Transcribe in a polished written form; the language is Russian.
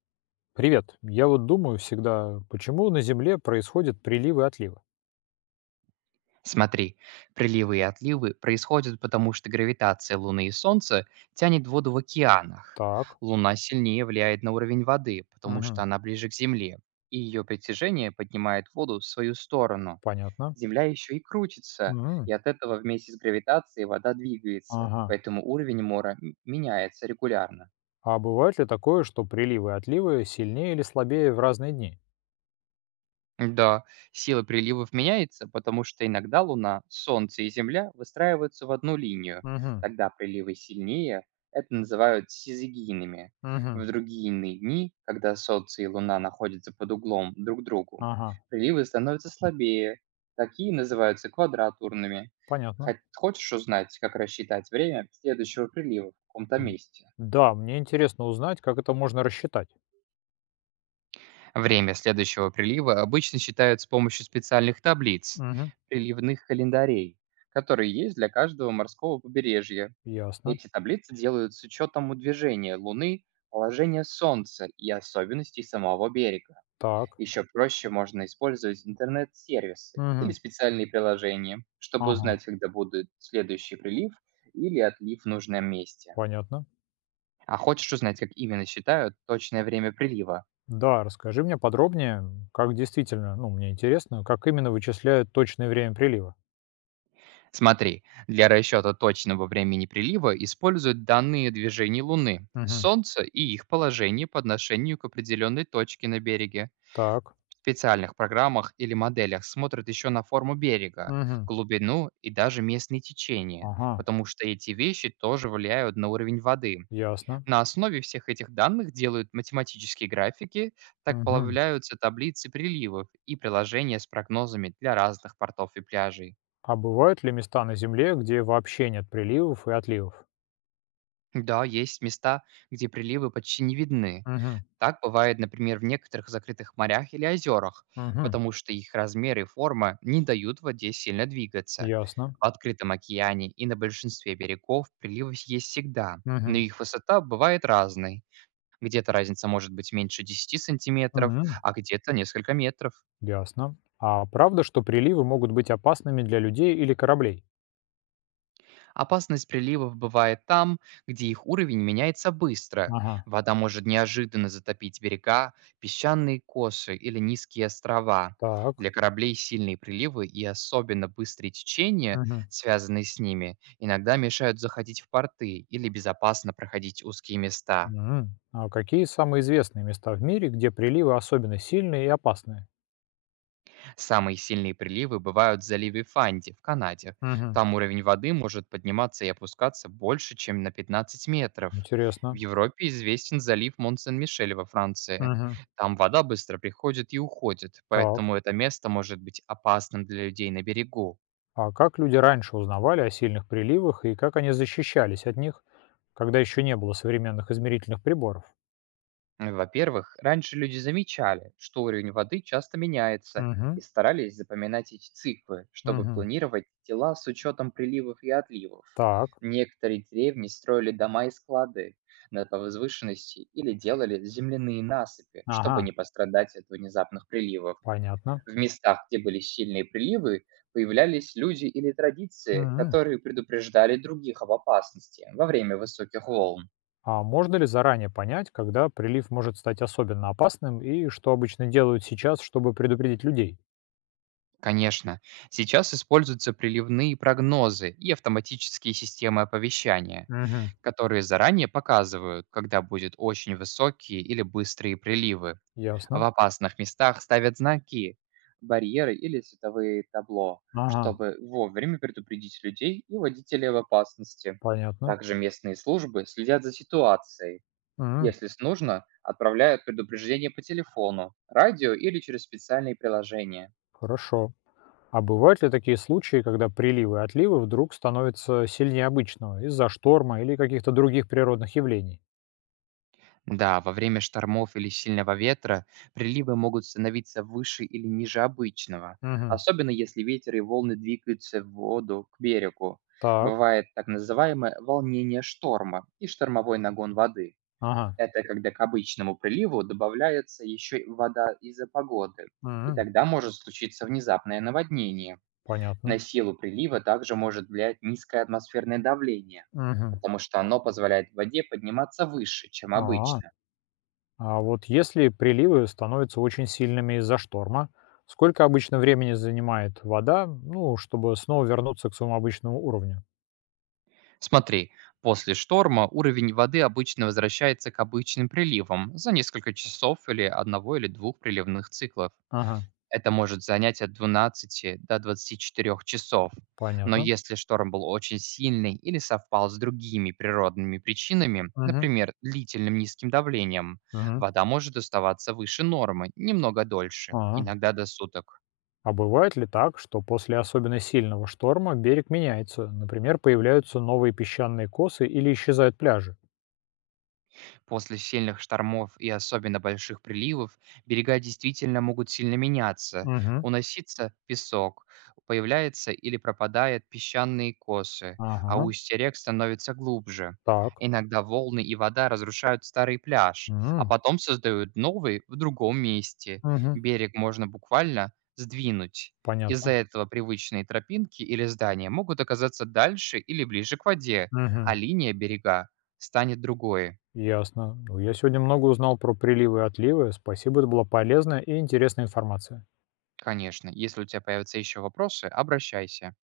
Привет. Я вот думаю всегда, почему на Земле происходят приливы и отливы? Смотри, приливы и отливы происходят потому, что гравитация Луны и Солнца тянет воду в океанах. Так, Луна сильнее влияет на уровень воды, потому мгм, что она ближе к Земле, и ее притяжение поднимает воду в свою сторону. понятно. Земля еще и крутится, М, и от этого вместе с гравитацией вода двигается, ага. поэтому уровень мора меняется регулярно. А бывает ли такое, что приливы и отливы сильнее или слабее в разные дни? Да, сила приливов меняется, потому что иногда Луна, Солнце и Земля выстраиваются в одну линию. Мгм, Тогда приливы сильнее, это называют сизигийными. мгм, В другие иные дни, когда Солнце и Луна находятся под углом друг к другу, ага, приливы становятся слабее. Такие называются квадратурными. понятно. Хочешь узнать, как рассчитать время следующего прилива в каком-то М, месте? да, мне интересно узнать, как это можно рассчитать. Время следующего прилива обычно считают с помощью специальных таблиц, Мгм, приливных календарей, которые есть для каждого морского побережья. ясно. Эти таблицы делают с учетом движения Луны, положения Солнца и особенностей самого берега. Так. Еще проще можно использовать интернет-сервисы или Мгм, специальные приложения, чтобы ага, узнать, когда будет следующий прилив или отлив в нужном месте. понятно. А хочешь узнать, как именно считают точное время прилива? Да, расскажи мне подробнее, как действительно, ну, мне интересно, как именно вычисляют точное время прилива. Смотри, для расчета точного времени прилива используют данные движений Луны, Мгм, Солнца и их положение по отношению к определенной точке на береге. так. В специальных программах или моделях смотрят еще на форму берега, Мгм. глубину и даже местные течения, Ага, потому что эти вещи тоже влияют на уровень воды. ясно. На основе всех этих данных делают математические графики, так Мгм. появляются таблицы приливов и приложения с прогнозами для разных портов и пляжей. А бывают ли места на Земле, где вообще нет приливов и отливов? Да, есть места, где приливы почти не видны. Мгм. Так бывает, например, в некоторых закрытых морях или озерах, Мгм. потому что их размер и форма не дают воде сильно двигаться. Ясно. В открытом океане и на большинстве берегов приливы есть всегда, но Мгм. их высота бывает разной. Где-то разница может быть меньше 10 сантиметров, Мгм. а где-то несколько метров. Ясно. А правда, что приливы могут быть опасными для людей или кораблей? Опасность приливов бывает там, где их уровень меняется быстро. Ага. Вода может неожиданно затопить берега, песчаные косы или низкие острова. Так. Для кораблей сильные приливы и особенно быстрые течения, Мгм. связанные с ними, иногда мешают заходить в порты или безопасно проходить узкие места. М. А какие самые известные места в мире, где приливы особенно сильные и опасные? Самые сильные приливы бывают в заливе Фанди в Канаде. Мгм. Там уровень воды может подниматься и опускаться больше, чем на 15 метров. В Интересно. Европе известен залив Мон-Сен-Мишель во Франции. Мгм. Там вода быстро приходит и уходит, Так. поэтому это место может быть опасным для людей на берегу. А как люди раньше узнавали о сильных приливах и как они защищались от них, когда еще не было современных измерительных приборов? Во-первых, раньше люди замечали, что уровень воды часто меняется, Угу, и старались запоминать эти циклы, чтобы угу. планировать дела с учетом приливов и отливов. Так, Некоторые деревни строили дома и склады на возвышенности или делали земляные насыпи, чтобы ага, не пострадать от внезапных приливов. понятно. В местах, где были сильные приливы, появлялись люди или традиции, Мгм. которые предупреждали других об опасности во время высоких волн. А можно ли заранее понять, когда прилив может стать особенно опасным и что обычно делают сейчас, чтобы предупредить людей? Конечно, сейчас используются приливные прогнозы и автоматические системы оповещания, Угу, которые заранее показывают, когда будут очень высокие или быстрые приливы. В ясно. опасных местах ставят знаки, барьеры или световые табло, Ага, чтобы вовремя предупредить людей и водителей об опасности. понятно. Также местные службы следят за ситуацией. Мгм, Если с нужно, отправляют предупреждение по телефону, радио или через специальные приложения. хорошо. А бывают ли такие случаи, когда приливы и отливы вдруг становятся сильнее обычного из-за шторма или каких-то других природных явлений? Да, во время штормов или сильного ветра приливы могут становиться выше или ниже обычного, Мгм. особенно если ветер и волны двигаются в воду к берегу. Так. Бывает так называемое волнение шторма и штормовой нагон воды. Ага. Это когда к обычному приливу добавляется еще и вода из-за погоды, и М. тогда может случиться внезапное наводнение. Понятно. На силу прилива также может влиять низкое атмосферное давление, Мгм. потому что оно позволяет воде подниматься выше, чем А. обычно. А вот если приливы становятся очень сильными из-за шторма, сколько обычно времени занимает вода, ну, чтобы снова вернуться к своему обычному уровню? Смотри, после шторма уровень воды обычно возвращается к обычным приливам за несколько часов или одного или двух приливных циклов. Ага. Это может занять от 12 до 24 часов. Но Понятно. если шторм был очень сильный или совпал с другими природными причинами, Мгм. например, длительным низким давлением, Мгм. вода может оставаться выше нормы немного дольше, А. иногда до суток. А бывает ли так, что после особенно сильного шторма берег меняется? Например, появляются новые песчаные косы или исчезают пляжи? После сильных штормов и особенно больших приливов берега действительно могут сильно меняться. Мгм. Уносится песок, появляются или пропадают песчаные косы, а Ага. устья рек становится глубже. Так. Иногда волны и вода разрушают старый пляж, а М. потом создают новый в другом месте. Мгм. Берег можно буквально сдвинуть. Из-за Понятно. этого привычные тропинки или здания могут оказаться дальше или ближе к воде, а Мгм. линия берега станет другой. Ясно. Ну, я сегодня много узнал про приливы и отливы. Спасибо, это была полезная и интересная информация. Конечно, если у тебя появятся еще вопросы, обращайся.